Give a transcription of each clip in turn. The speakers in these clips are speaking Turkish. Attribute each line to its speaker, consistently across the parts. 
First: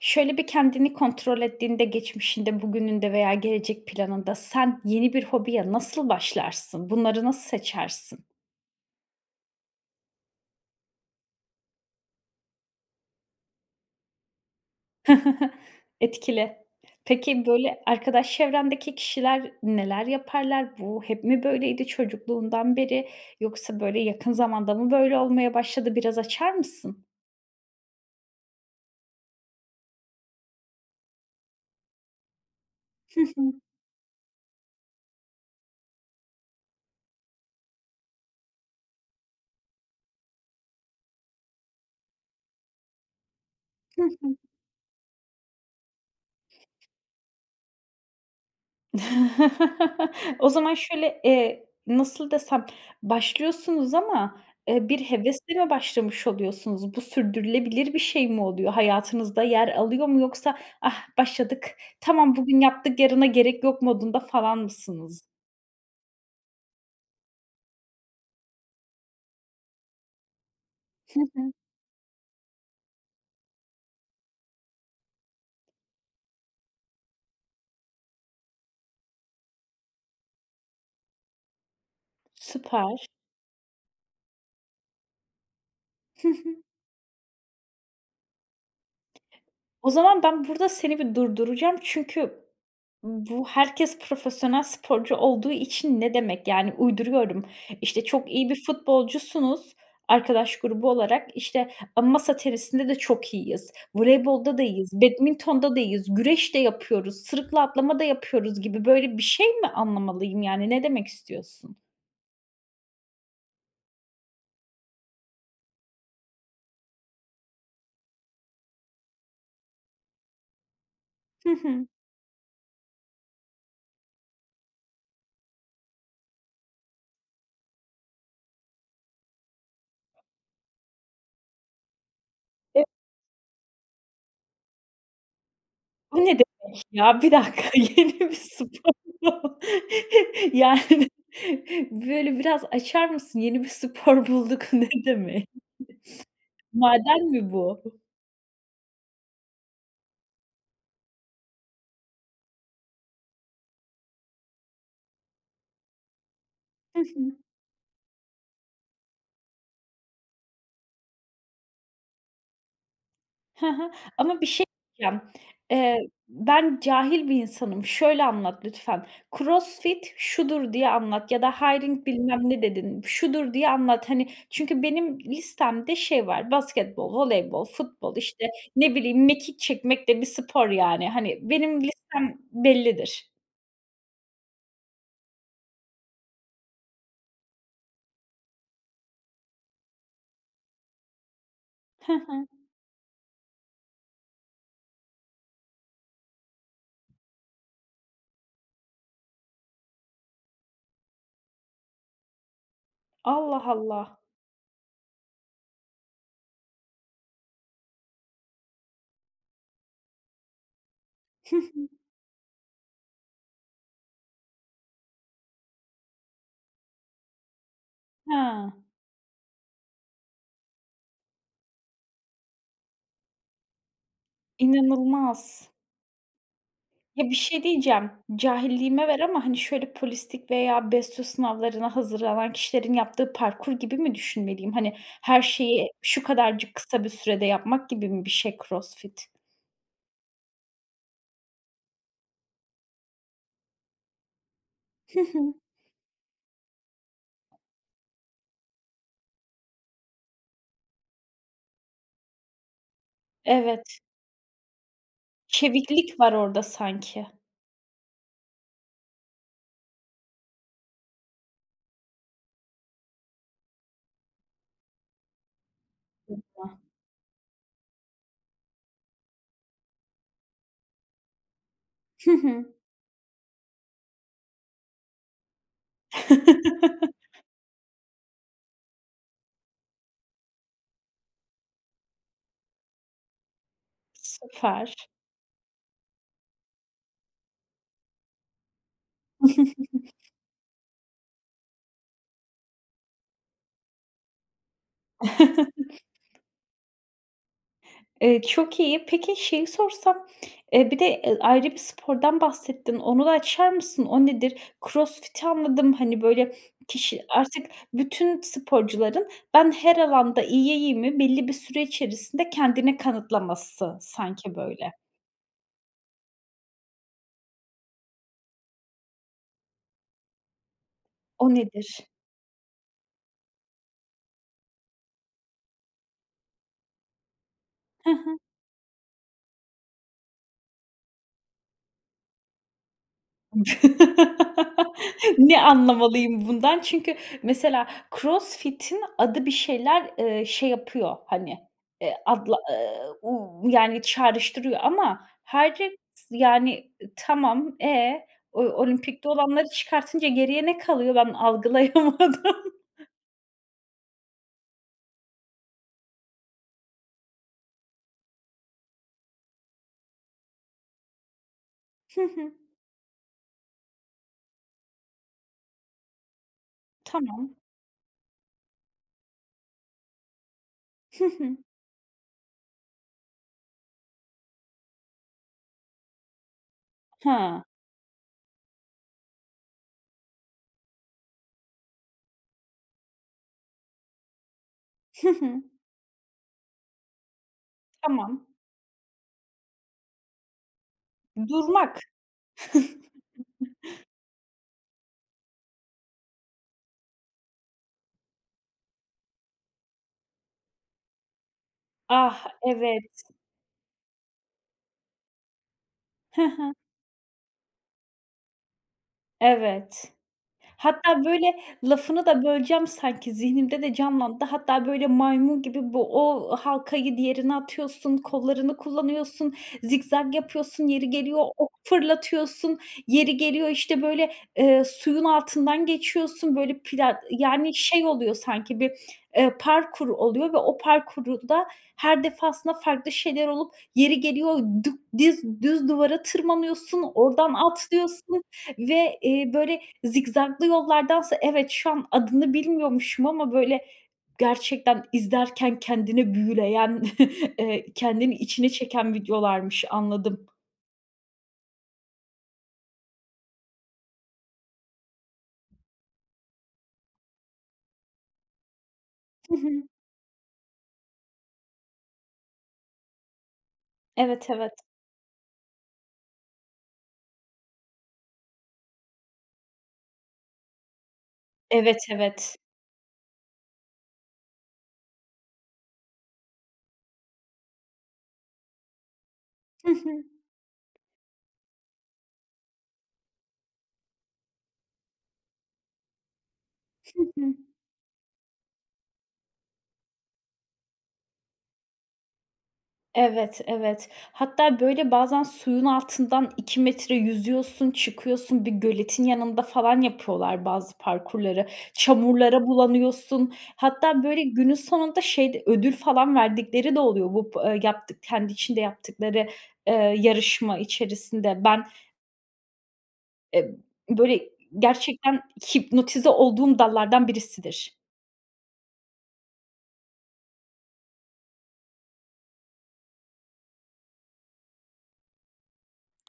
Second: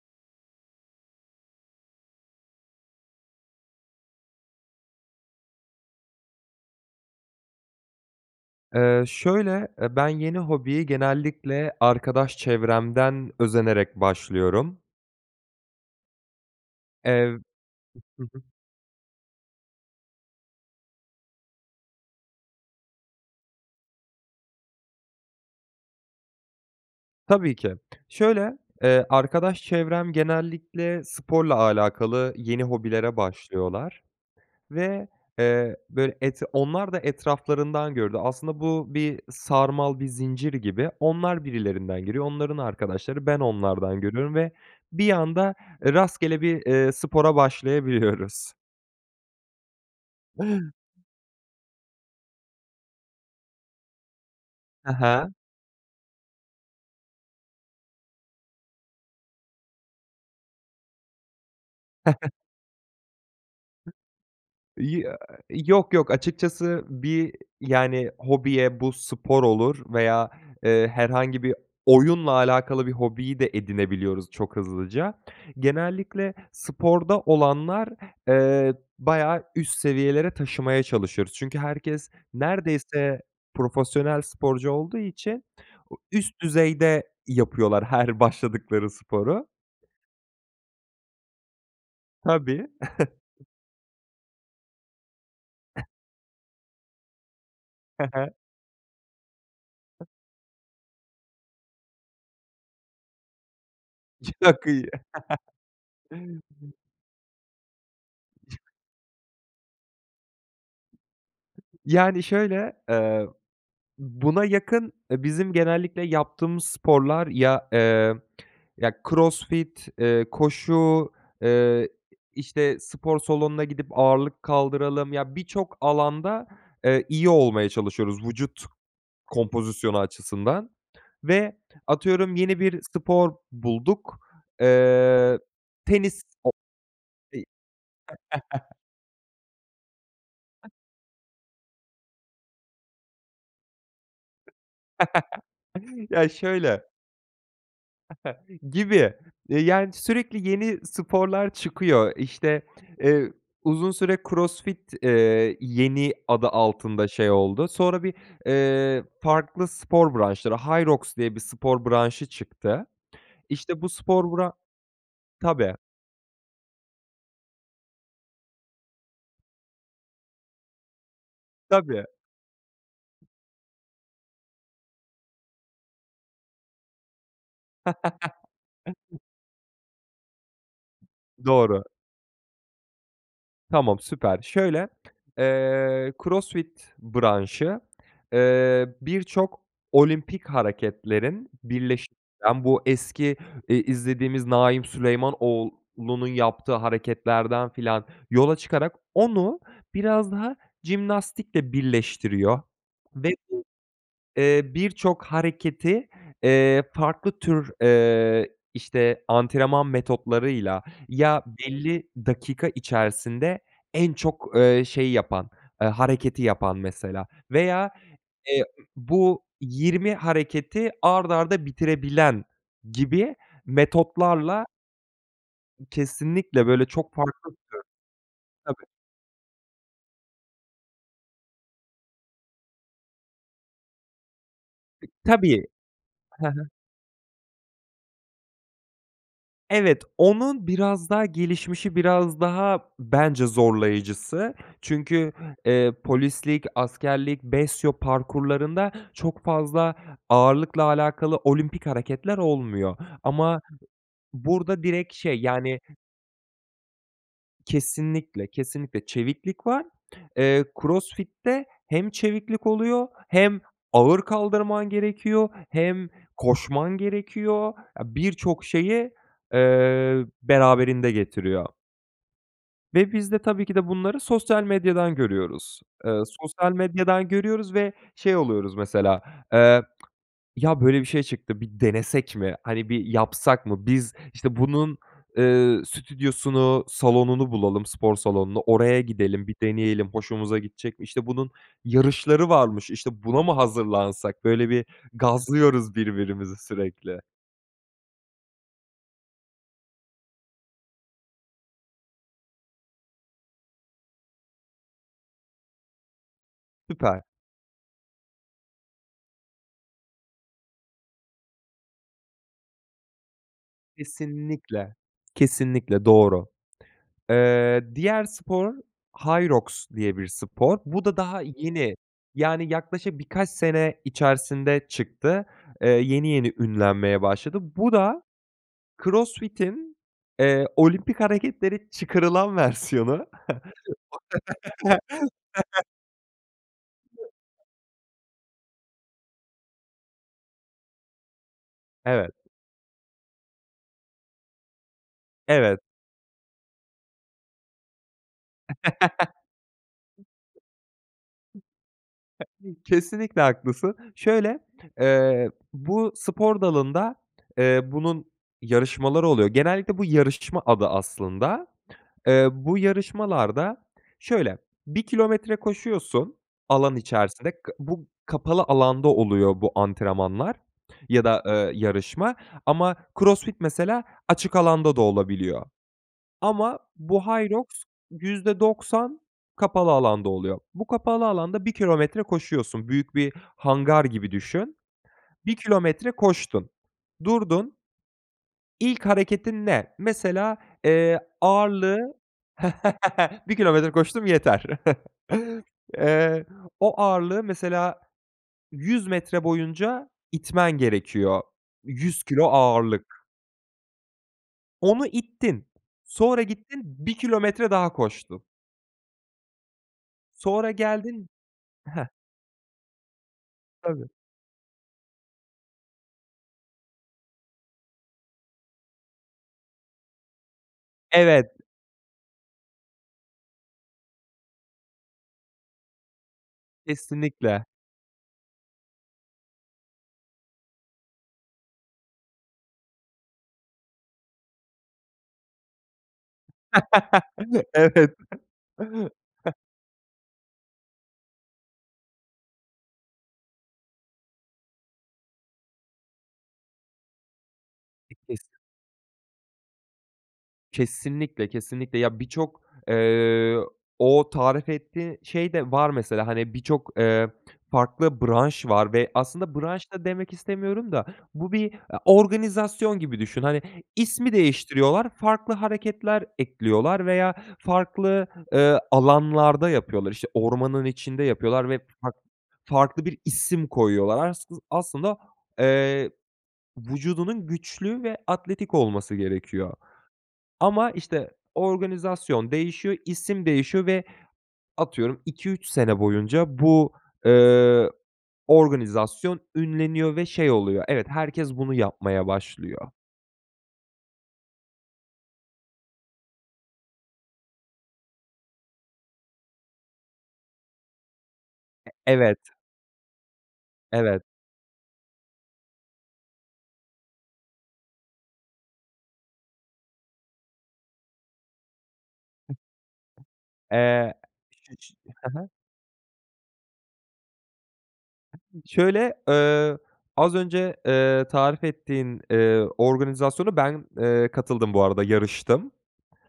Speaker 1: Şöyle bir kendini kontrol ettiğinde geçmişinde, bugününde veya gelecek planında sen, yeni bir hobiye nasıl başlarsın? Bunları nasıl seçersin?
Speaker 2: Eee, şöyle, eee, ben, yeni hobiyi genellikle arkadaş çevremden özenerek başlıyorum.
Speaker 1: Etkili.
Speaker 2: Ev
Speaker 1: Peki, böyle
Speaker 2: Hı
Speaker 1: arkadaş
Speaker 2: hı.
Speaker 1: çevrendeki kişiler neler yaparlar? Bu, hep mi böyleydi çocukluğundan beri, yoksa böyle yakın zamanda mı böyle olmaya başladı, biraz açar mısın?
Speaker 2: Tabii ki. Şöyle, eee, arkadaş çevrem genellikle sporla alakalı yeni hobilere
Speaker 1: Hı hı.
Speaker 2: başlıyorlar ve, eee, böyle, et onlar da etraflarından gördü. Aslında bu bir sarmal, bir zincir gibi. Onlar birilerinden görüyor, onların arkadaşları, ben onlardan
Speaker 1: Hı
Speaker 2: görüyorum
Speaker 1: hı.
Speaker 2: ve bir anda, eee, rastgele bir, eee, spora başlayabiliyoruz.
Speaker 1: O zaman şöyle, eee, nasıl desem, başlıyorsunuz ama, eee,
Speaker 2: Hı
Speaker 1: bir
Speaker 2: hı.
Speaker 1: hevesle mi başlamış oluyorsunuz? Bu, sürdürülebilir bir şey mi oluyor? Hayatınızda yer alıyor mu, yoksa, "Ah başladık, tamam bugün yaptık yarına gerek yok."
Speaker 2: [unintelligible]
Speaker 1: modunda falan
Speaker 2: Ya
Speaker 1: mısınız?
Speaker 2: Yok. yok. Açıkçası bir, yani, hobiye bu spor olur veya eee
Speaker 1: Hı
Speaker 2: herhangi
Speaker 1: hı.
Speaker 2: bir oyunla alakalı bir hobiyi de edinebiliyoruz çok hızlıca. Genellikle sporda olanlar eee bayağı üst seviyelere taşımaya çalışıyoruz. Çünkü herkes
Speaker 1: Süper.
Speaker 2: neredeyse profesyonel sporcu olduğu için
Speaker 1: Hı
Speaker 2: üst
Speaker 1: hı.
Speaker 2: düzeyde yapıyorlar her başladıkları sporu.
Speaker 1: O zaman ben, burada seni bir durduracağım. Çünkü
Speaker 2: Tabii.
Speaker 1: bu "Herkes profesyonel sporcu olduğu için..." ne demek? Yani, uyduruyorum: İşte,
Speaker 2: Hı hı.
Speaker 1: çok iyi bir futbolcusunuz, arkadaş grubu olarak. İşte, ama "Masa tenisinde de çok iyiyiz. Voleybolda da
Speaker 2: Çok iyi.
Speaker 1: iyiyiz. Badminton'da da iyiyiz. Güreş de yapıyoruz. Sırıkla atlama da yapıyoruz." gibi, böyle bir şey mi anlamalıyım yani? Ne demek istiyorsun?
Speaker 2: Yani, şöyle, eee, buna yakın, eee, bizim genellikle yaptığımız sporlar ya, eee, ya, CrossFit eee, koşu,
Speaker 1: Hı hı.
Speaker 2: eee, işte, spor salonuna gidip ağırlık kaldıralım. Ya, birçok alanda, eee, iyi olmaya çalışıyoruz. Vücut kompozisyonu açısından ve atıyorum yeni bir
Speaker 1: E
Speaker 2: spor bulduk, eee,
Speaker 1: O
Speaker 2: tenis
Speaker 1: ne
Speaker 2: o
Speaker 1: demek ya? 1
Speaker 2: [unintelligible]
Speaker 1: dakika, yeni bir spor mu? Yani, böyle, biraz açar mısın? Yeni bir spor bulduk. Ne demek?
Speaker 2: Ya, şöyle
Speaker 1: Maden mi bu?
Speaker 2: Gibi. Eee, yani sürekli yeni sporlar çıkıyor. İşte, eee, uzun süre CrossFit eee, yeni adı
Speaker 1: Hı
Speaker 2: altında şey
Speaker 1: hı.
Speaker 2: oldu. Sonra bir, eee, farklı spor branşları, Hyrox diye bir spor branşı çıktı.
Speaker 1: Hı
Speaker 2: İşte, bu
Speaker 1: hı.
Speaker 2: spor
Speaker 1: Ama bir
Speaker 2: bıra
Speaker 1: şey diyeceğim.
Speaker 2: Tabii.
Speaker 1: Eee, ben, cahil bir insanım. Şöyle anlat lütfen. "CrossFit şudur." diye anlat ya da
Speaker 2: Tabii.
Speaker 1: hiring bilmem ne dedin. Şudur diye anlat, hani, çünkü benim listemde şey var; basketbol, voleybol, futbol işte ne bileyim, mekik çekmek de bir spor yani, hani, benim
Speaker 2: Doğru.
Speaker 1: listem bellidir.
Speaker 2: Tamam, süper! Şöyle, eee, CrossFit branşı, eee, birçok olimpik hareketlerin birleş
Speaker 1: Hı hı.
Speaker 2: den bu eski, eee, izlediğimiz Naim Süleymanoğlu'nun yaptığı hareketlerden filan yola çıkarak onu biraz daha jimnastikle birleştiriyor. Ve
Speaker 1: Allah,
Speaker 2: [unintelligible]
Speaker 1: Allah!
Speaker 2: eee, birçok hareketi, eee, farklı tür, eee, işte, antrenman metotlarıyla ya
Speaker 1: Hı hı.
Speaker 2: belli dakika içerisinde en çok, eee, şeyi yapan, eee, hareketi yapan mesela. Veya, eee,
Speaker 1: Ha.
Speaker 2: ımm, bu 20 hareketi art arda bitirebilen gibi metotlarla
Speaker 1: İnanılmaz!
Speaker 2: Kesinlikle, böyle, çok
Speaker 1: Ya, bir
Speaker 2: farklı bir
Speaker 1: şey
Speaker 2: tür.
Speaker 1: diyeceğim.
Speaker 2: Tabii.
Speaker 1: Cahilliğime ver ama, hani, şöyle polislik veya BESYO sınavlarına hazırlanan kişilerin yaptığı parkur gibi mi düşünmeliyim? Hani, her
Speaker 2: Tabii.
Speaker 1: şeyi şu
Speaker 2: Ha ha.
Speaker 1: kadarcık kısa bir sürede yapmak gibi mi bir şey CrossFit?
Speaker 2: Evet, onun biraz daha gelişmişi, biraz daha bence zorlayıcısı
Speaker 1: Hı
Speaker 2: çünkü,
Speaker 1: hı.
Speaker 2: eee, polislik, askerlik, BESYO parkurlarında çok fazla ağırlıkla alakalı olimpik hareketler olmuyor. Ama
Speaker 1: Evet.
Speaker 2: burada direkt şey, yani
Speaker 1: Çeviklik var orada sanki.
Speaker 2: Kesinlikle, kesinlikle. Çeviklik var, eee, CrossFit'te hem çeviklik oluyor, hem ağır kaldırman gerekiyor, hem
Speaker 1: [unintelligible]
Speaker 2: koşman gerekiyor. A birçok şeyi, eee, beraberinde getiriyor.
Speaker 1: Hı hı.
Speaker 2: Ve biz de tabii ki de bunları sosyal medyadan görüyoruz. Eee, sosyal medyadan görüyoruz ve şey oluyoruz mesela. Eee, ya, böyle bir şey çıktı, bir denesek mi? Hani, bir yapsak mı? Biz, işte bunun,
Speaker 1: Süper.
Speaker 2: eee, stüdyosunu, salonunu bulalım, spor salonunu oraya gidelim, bir deneyelim, hoşumuza gidecek mi? İşte, bunun yarışları varmış, işte, buna mı hazırlansak, böyle, bir gazlıyoruz birbirimizi sürekli.
Speaker 1: Eee, çok iyi. Peki, şeyi sorsam, eee, bir de, eee, ayrı bir spordan bahsettin. Onu açar mısın? O nedir? Crossfit'i anladım. Hani, böyle,
Speaker 2: Süper.
Speaker 1: kişi artık bütün sporcuların "Ben her alanda iyiyim."i, belli bir süre içerisinde kendini kanıtlaması sanki böyle.
Speaker 2: Kesinlikle. Kesinlikle, doğru. Eee, diğer spor, Hyrox diye bir spor. Bu da daha
Speaker 1: O
Speaker 2: yeni.
Speaker 1: nedir?
Speaker 2: Yani, yaklaşık birkaç sene içerisinde çıktı. Eee, yeni yeni ünlenmeye başladı. Bu
Speaker 1: Hı
Speaker 2: da
Speaker 1: hı.
Speaker 2: CrossFit'in eee, olimpik hareketleri çıkarılan versiyonu.
Speaker 1: Ne anlamalıyım bundan? Çünkü
Speaker 2: [unintelligible]
Speaker 1: mesela Crossfit'in adı bir şeyler, eee, şey yapıyor, hani, eee,
Speaker 2: Evet.
Speaker 1: adla, ııı, uuu, yani, çağrıştırıyor ama
Speaker 2: Evet.
Speaker 1: Hyrox yani, eee, tamam. E? O olimpikte olanları çıkartınca geriye ne kalıyor ben algılayamadım?
Speaker 2: Kesinlikle, haklısın. Şöyle, eee, bu, spor dalında, eee, bunun yarışmaları oluyor. Genellikle bu yarışma adı aslında.
Speaker 1: Hı
Speaker 2: Eee,
Speaker 1: hı.
Speaker 2: bu yarışmalarda şöyle, 1 kilometre koşuyorsun alan
Speaker 1: Tamam.
Speaker 2: içerisinde. Ka bu kapalı alanda oluyor bu antrenmanlar ya
Speaker 1: Hı
Speaker 2: da,
Speaker 1: hı.
Speaker 2: eee, yarışma. Ama CrossFit mesela açık alanda da olabiliyor. Ama bu,
Speaker 1: Hıı.
Speaker 2: Hyrox %90 kapalı alanda oluyor. Bu kapalı alanda 1 kilometre koşuyorsun, büyük bir hangar gibi düşün.
Speaker 1: Hı hı.
Speaker 2: 1 kilometre koştun, durdun.
Speaker 1: Tamam.
Speaker 2: İlk hareketin ne? Mesela, eee, ağırlığı
Speaker 1: Durmak.
Speaker 2: 1 kilometre koştum, yeter. Eee, o ağırlığı mesela 100 metre boyunca itmen gerekiyor. 100 kilo
Speaker 1: Ah!
Speaker 2: ağırlık.
Speaker 1: Evet.
Speaker 2: Onu ittin, sonra
Speaker 1: He he.
Speaker 2: gittin, bir kilometre daha koştun.
Speaker 1: Evet.
Speaker 2: Sonra
Speaker 1: Hatta,
Speaker 2: geldin.
Speaker 1: böyle,
Speaker 2: Heh.
Speaker 1: lafını da böleceğim, sanki zihnimde de
Speaker 2: Tabii.
Speaker 1: canlandı. Hatta, böyle, maymun gibi bu, o halkayı diğerine atıyorsun, kollarını kullanıyorsun, zikzak yapıyorsun, yeri geliyor
Speaker 2: Evet.
Speaker 1: ok fırlatıyorsun. Yeri geliyor, işte, böyle, eee, suyun altından geçiyorsun böyle pla
Speaker 2: Kesinlikle.
Speaker 1: yani şey oluyor sanki bir, eee, parkur oluyor ve o parkuru da her defasında farklı şeyler olup yeri geliyor dük diz düz duvara tırmanıyorsun, oradan
Speaker 2: Evet.
Speaker 1: atlıyorsun ve, eee, böyle zikzaklı yollardansa evet şu an adını bilmiyormuşum ama böyle gerçekten izlerken kendini büyüleyen, eee, kendini
Speaker 2: Bittiyse.
Speaker 1: içine çeken videolarmış. Anladım.
Speaker 2: Kesinlikle, kesinlikle. Ya, birçok, eee, o tarif ettiği şey de var mesela. Hani, birçok, eee, farklı branş var ve
Speaker 1: Hı
Speaker 2: aslında
Speaker 1: hı.
Speaker 2: branş da demek istemiyorum da bu bir a organizasyon gibi düşün. Hani, ismi
Speaker 1: Evet, evet.
Speaker 2: değiştiriyorlar, farklı hareketler ekliyorlar veya farklı, eee, alanlarda yapıyorlar. İşte, ormanın içinde yapıyorlar ve
Speaker 1: Evet,
Speaker 2: fark
Speaker 1: evet.
Speaker 2: farklı bir isim koyuyorlar assı aslında, eee, vücudunun güçlü ve atletik olması gerekiyor.
Speaker 1: Hı hı.
Speaker 2: Ama, işte, organizasyon değişiyor, isim değişiyor ve atıyorum, 2-3 sene boyunca bu,
Speaker 1: Hı hı.
Speaker 2: eee, organizasyon ünleniyor ve şey oluyor, evet, herkes bunu yapmaya başlıyor.
Speaker 1: Evet, evet. Hatta, böyle, bazen suyun altından 2 metre yüzüyorsun, çıkıyorsun. Bir göletin yanında falan yapıyorlar bazı parkurları.
Speaker 2: E evet.
Speaker 1: Çamurlara bulanıyorsun.
Speaker 2: Evet.
Speaker 1: Hatta, böyle, günün sonunda şey de, ödül falan verdikleri de oluyor bu bı yaptık kendi içinde yaptıkları, eee, yarışma içerisinde. Ben E
Speaker 2: Eee.
Speaker 1: böyle,
Speaker 2: He
Speaker 1: gerçekten
Speaker 2: he.
Speaker 1: hipnotize olduğum dallardan birisidir.
Speaker 2: Şöyle, eee, az önce, eee, tarif ettiğin, eee, organizasyona ben, eee, katıldım bu arada yarıştım.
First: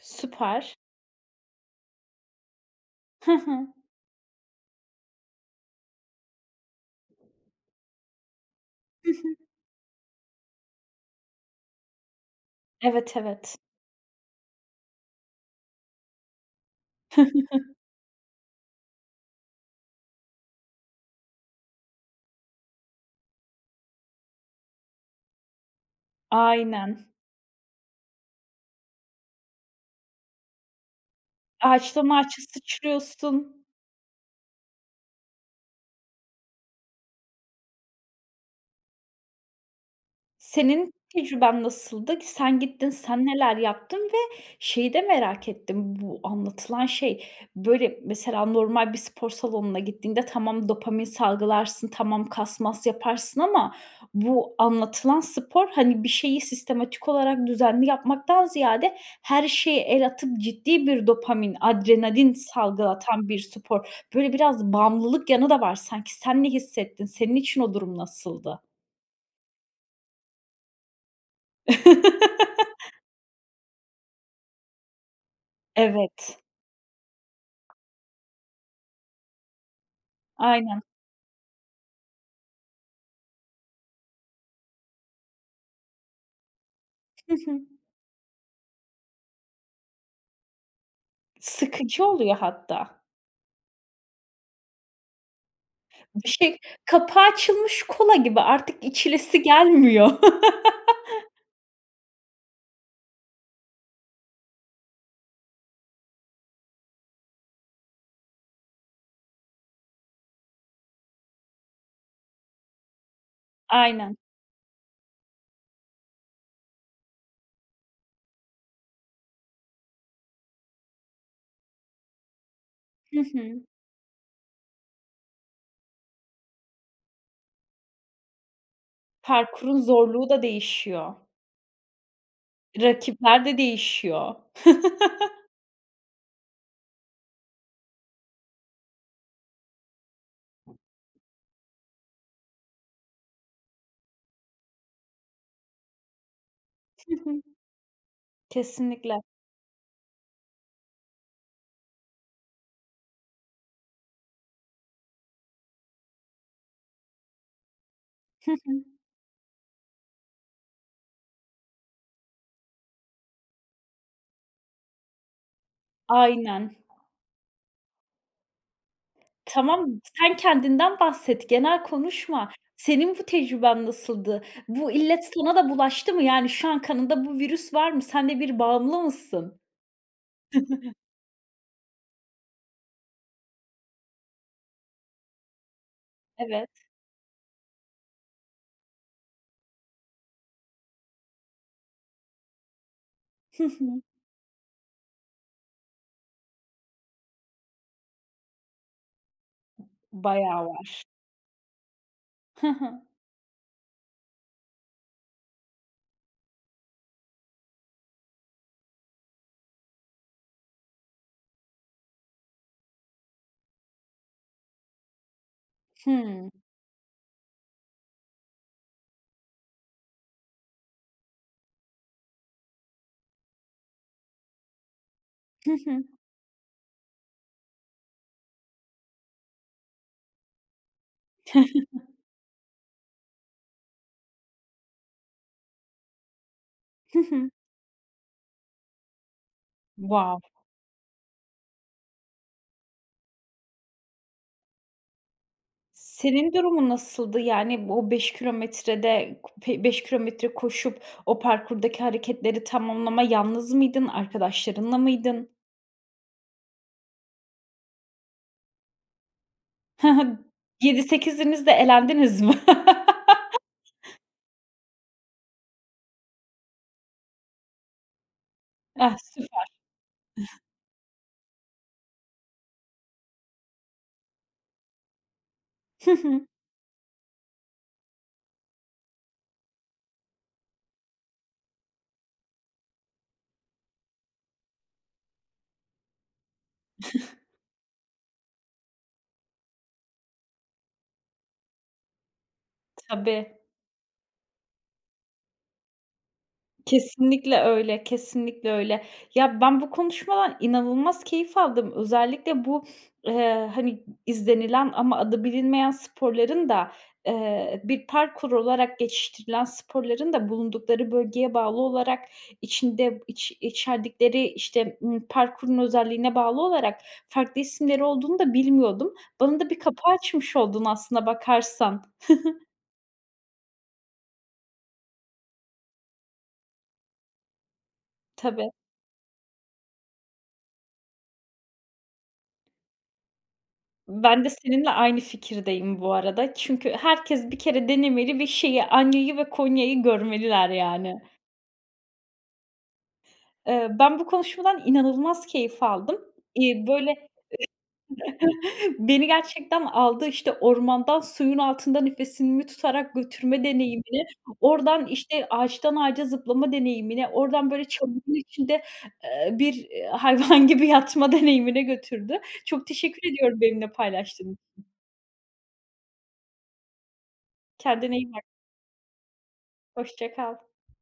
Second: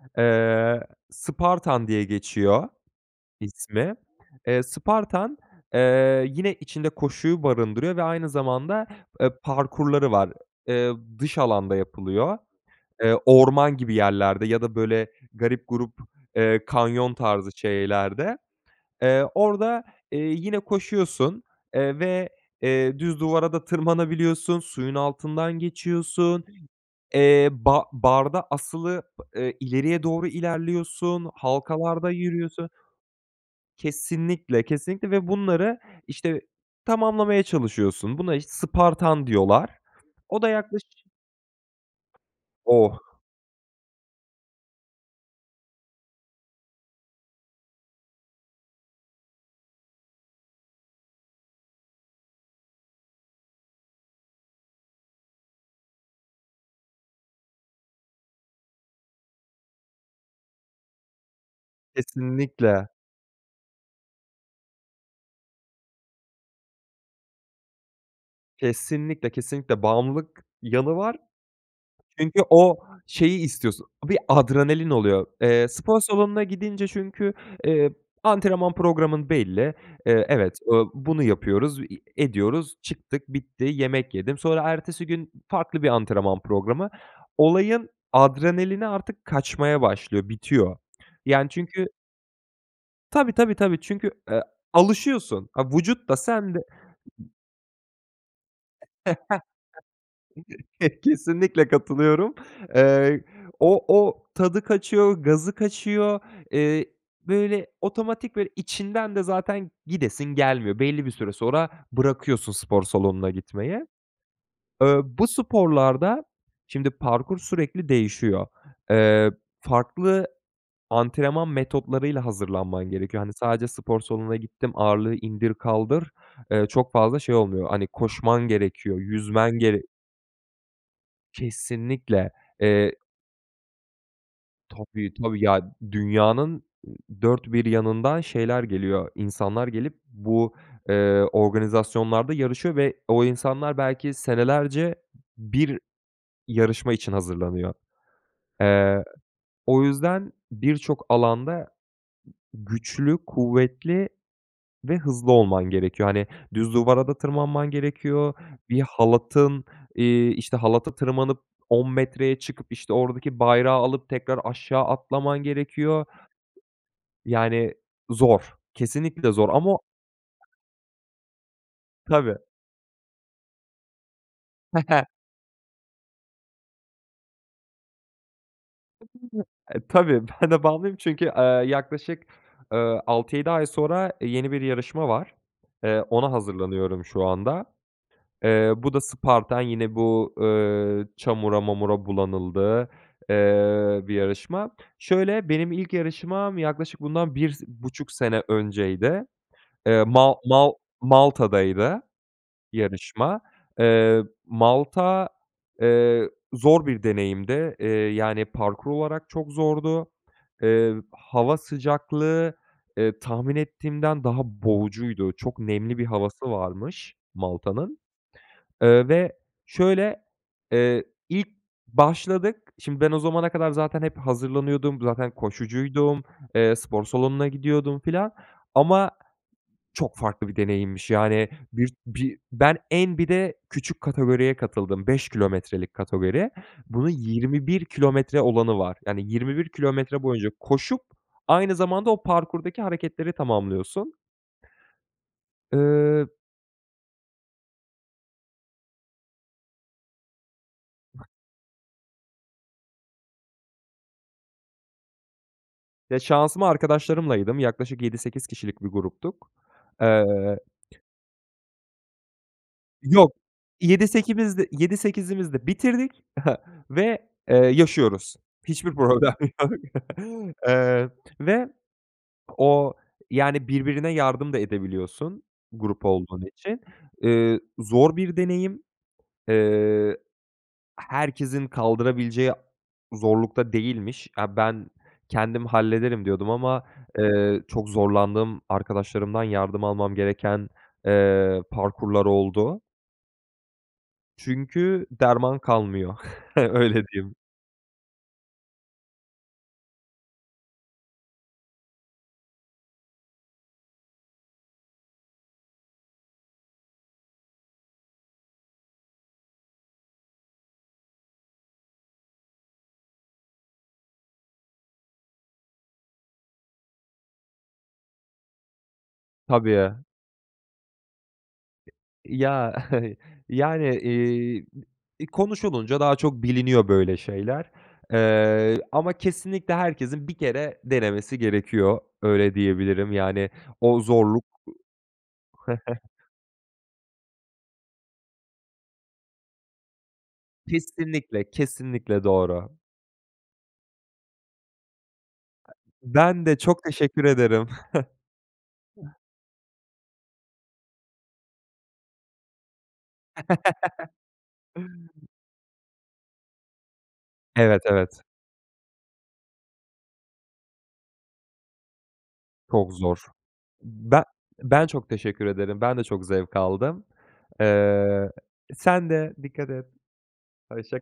Speaker 1: Süper.
Speaker 2: Eee, Spartan diye geçiyor
Speaker 1: Hı hı.
Speaker 2: ismi, eee, Spartan, eee, yine içinde koşuyu barındırıyor ve aynı zamanda,
Speaker 1: Hı
Speaker 2: eee,
Speaker 1: hı.
Speaker 2: parkurları var. Eee, dış alanda yapılıyor.
Speaker 1: Evet,
Speaker 2: Eee,
Speaker 1: evet.
Speaker 2: orman gibi yerlerde ya da, böyle, garip gurup, eee, kanyon tarzı şeylerde. Eee, orada, eee, yine koşuyorsun, eee, ve, eee, düz duvara da tırmanabiliyorsun, suyun altından geçiyorsun,
Speaker 1: Aynen.
Speaker 2: eee, ba barda asılı pı ileriye doğru ilerliyorsun,
Speaker 1: Ağaçtan
Speaker 2: halkalarda
Speaker 1: ağaca
Speaker 2: yürüyorsun.
Speaker 1: sıçrıyorsun.
Speaker 2: Kesinlikle, kesinlikle ve bunları, işte, tamamlamaya çalışıyorsun. Buna, işte, Spartan diyorlar. O da yaklaşık
Speaker 1: Senin tecrüben nasıldı? K sen gittin,
Speaker 2: Oh.
Speaker 1: sen neler yaptın ve şeyi de merak ettim bu anlatılan şey. Böyle, mesela, normal bir spor salonuna gittiğinde tamam dopamin salgılarsın, tamam kas mas yaparsın ama bu anlatılan spor, hani, bir şeyi sistematik olarak düzenli yapmaktan ziyade her şeye el atıp ciddi bir dopamin, adrenalin
Speaker 2: Kesinlikle.
Speaker 1: salgılatan bir spor. Böyle, biraz bağımlılık yanı, da var. Sanki sen ne hissettin? Senin için o durum nasıldı?
Speaker 2: Kesinlikle, kesinlikle bağımlılık yanı var. Çünkü o şeyi istiyorsun, bir adrenalin oluyor. Eee, spor
Speaker 1: Evet.
Speaker 2: salonuna gidince çünkü, eee, antrenman programın belli, eee, evet, eee,
Speaker 1: Aynen.
Speaker 2: bunu yapıyoruz, i ediyoruz, çıktık, bitti, yemek yedim. Sonra ertesi gün farklı bir antrenman programı.
Speaker 1: Hı hı.
Speaker 2: Olayın adrenalini artık kaçmaya başlıyor, bitiyor. Yani, çünkü
Speaker 1: Sıkıcı oluyor hatta.
Speaker 2: Tabii, tabii, tabii, çünkü, eee, alışıyorsun. A vücut da
Speaker 1: Bu
Speaker 2: sen de
Speaker 1: şey, kapağı açılmış kola gibi artık içilesi gelmiyor.
Speaker 2: Kesinlikle katılıyorum. Eee, o o tadı kaçıyor, gazı kaçıyor. Eee, böyle otomatik ve içinden de zaten gidesin gelmiyor. Belli bir süre sonra bırakıyorsun spor salonuna gitmeyi.
Speaker 1: Aynen.
Speaker 2: Eee, bu sporlarda, şimdi, parkur sürekli değişiyor. Eee, farklı antrenman metotlarıyla hazırlanman
Speaker 1: Hı
Speaker 2: gerekiyor. Hani,
Speaker 1: hı.
Speaker 2: sadece spor salonuna gittim, ağırlığı indir kaldır, eee, çok fazla şey olmuyor, hani, koşman gerekiyor, yüzmen
Speaker 1: Parkurun
Speaker 2: gerek
Speaker 1: zorluğu da değişiyor.
Speaker 2: Kesinlikle. Eee
Speaker 1: Rakipler de değişiyor.
Speaker 2: Tabii, tabii. Ya dünyanın ı dört bir yanından şeyler geliyor. İnsanlar gelip bu, eee, organizasyonlarda yarışıyor ve o insanlar belki senelerce 1 yarışma için
Speaker 1: Hı hı.
Speaker 2: hazırlanıyor. Eee,
Speaker 1: Kesinlikle.
Speaker 2: o yüzden birçok alanda güçlü, kuvvetli ve hızlı olman gerekiyor. Hani, düz duvara da tırmanman gerekiyor,
Speaker 1: Hı hı.
Speaker 2: bir halatın eee, işte, halata tırmanıp 10 metreye çıkıp, işte, oradaki bayrağı alıp tekrar aşağı atlaman gerekiyor,
Speaker 1: Aynen.
Speaker 2: yani, zor, kesinlikle zor ama o
Speaker 1: Tamam sen kendinden bahset, genel
Speaker 2: Tabii.
Speaker 1: konuşma. Senin bu tecrüben nasıldı? Bu illet sana da bulaştı mı? Yani şu an kanında bu virüs var mı? Senle bir bağımlı mısın?
Speaker 2: [unintelligible] E, tabii, ben de bağımlıyım çünkü, eee, yaklaşık, eee, 6-7 ay sonra, eee, yeni bir yarışma var. Eee, ona
Speaker 1: Evet.
Speaker 2: hazırlanıyorum şu anda. Eee, bu da Spartan yine bu, eee, çamura mamura bulanıldığı,
Speaker 1: Hı
Speaker 2: eee,
Speaker 1: hı.
Speaker 2: bir yarışma. Şöyle, benim ilk yarışmam yaklaşık bundan bir si buçuk sene önceydi. Eee,
Speaker 1: B
Speaker 2: Ma
Speaker 1: bayağı
Speaker 2: Mal
Speaker 1: var.
Speaker 2: Malta'daydı
Speaker 1: Hı hı.
Speaker 2: yarışma. Eee, Malta, eee, zor bir deneyimdi. Eee, yani, parkur olarak çok zordu. Eee, hava sıcaklığı, eee, tahmin ettiğimden daha boğucuydu. Çok nemli bir havası
Speaker 1: Hıı.
Speaker 2: varmış Malta'nın, eee, ve, şöyle, eee, ilk başladık, şimdi, ben o zamana kadar zaten hep hazırlanıyordum, zaten
Speaker 1: Hı hı.
Speaker 2: koşucuydum, eee, spor salonuna gidiyordum filan, ama çok farklı bir deneyimmiş yani bir bir ben en bir de küçük kategoriye katıldım, 5 kilometrelik kategoriye. Bunun
Speaker 1: Hı hı.
Speaker 2: 21 kilometre olanı var, yani, 21 kilometre
Speaker 1: Wow.
Speaker 2: boyunca koşup, aynı zamanda o parkurdaki hareketleri tamamlıyorsun. Eee
Speaker 1: Senin durumun nasıldı? Yani, o, 5 kilometrede ku be beş kilometre koşup o parkurdaki hareketleri tamamlama, yalnız mıydın? Arkadaşlarınla mıydın?
Speaker 2: Ya, şansıma arkadaşlarımlaydım yaklaşık 7-8 kişilik bir gruptuk.
Speaker 1: He he,
Speaker 2: Eee
Speaker 1: b 7 sekiziniz de elendiniz mi?
Speaker 2: Yok, 7 sekimizde 7 sekizimiz de bitirdik ve, eee, yaşıyoruz. Hiçbir
Speaker 1: Eh,
Speaker 2: problem
Speaker 1: süper.
Speaker 2: yok, eee, ve o, yani, birbirine yardım da edebiliyorsun grup
Speaker 1: Hı
Speaker 2: olduğun
Speaker 1: hı.
Speaker 2: için. Iıı, zor bir deneyim. Eee, eh herkesin kaldırabileceği zorlukta değilmiş. Eee, ben kendim hallederim, diyordum ama, eee, çok zorlandığım arkadaşlarımdan yardım almam gereken, eee, parkurlar oldu.
Speaker 1: Tabii.
Speaker 2: Çünkü derman kalmıyor, öyle diyeyim.
Speaker 1: Kesinlikle öyle, kesinlikle öyle. Ya, ben bu konuşmadan inanılmaz keyif aldım. Özellikle bu, eee, hani, izlenilen ama adı bilinmeyen sporların da, eee, bir parkur olarak geçiştirilen sporların da bulundukları bölgeye bağlı olarak içinde iç içerdikleri, işte, ımm, parkurun özelliğine bağlı olarak farklı isimleri olduğunu da bilmiyordum. Bana
Speaker 2: Tabii,
Speaker 1: da bir kapı
Speaker 2: ya.
Speaker 1: açmış oldun aslına bakarsan. Hı hı.
Speaker 2: Ya, yani, eee, b iii, konuşulunca daha çok biliniyor böyle şeyler.
Speaker 1: Tabii.
Speaker 2: Eee, ama kesinlikle herkesin 1 kere denemesi gerekiyor öyle diyebilirim. Yani o
Speaker 1: Ben
Speaker 2: zorluk
Speaker 1: de seninle aynı
Speaker 2: ı
Speaker 1: fikirdeyim bu arada. Çünkü herkes 1 kere denemeli ve şeyi Hanya'yı ve Konya'yı görmeliler, yani.
Speaker 2: Kesinlikle, kesinlikle doğru.
Speaker 1: Eee, ben bu konuşmadan inanılmaz keyif aldım.
Speaker 2: Ben de çok
Speaker 1: İii,
Speaker 2: teşekkür
Speaker 1: böyle,
Speaker 2: ederim.
Speaker 1: beni gerçekten aldı, işte, ormandan suyun altında nefesimi tutarak götürme deneyimini, oradan, işte, ağaçtan ağaca zıplama deneyimini, oradan,
Speaker 2: Evet,
Speaker 1: böyle,
Speaker 2: evet.
Speaker 1: içinde, eee, bir, eee, hayvan gibi yatma deneyimine götürdü. Çok
Speaker 2: Çok zor.
Speaker 1: teşekkür ediyorum benimle
Speaker 2: Ben
Speaker 1: paylaştığın
Speaker 2: ben
Speaker 1: için.
Speaker 2: çok teşekkür ederim. Ben de çok zevk aldım.
Speaker 1: Kendine
Speaker 2: Eee,
Speaker 1: iyi bak.
Speaker 2: sen de dikkat et.
Speaker 1: Hoşça kal.
Speaker 2: Hoşça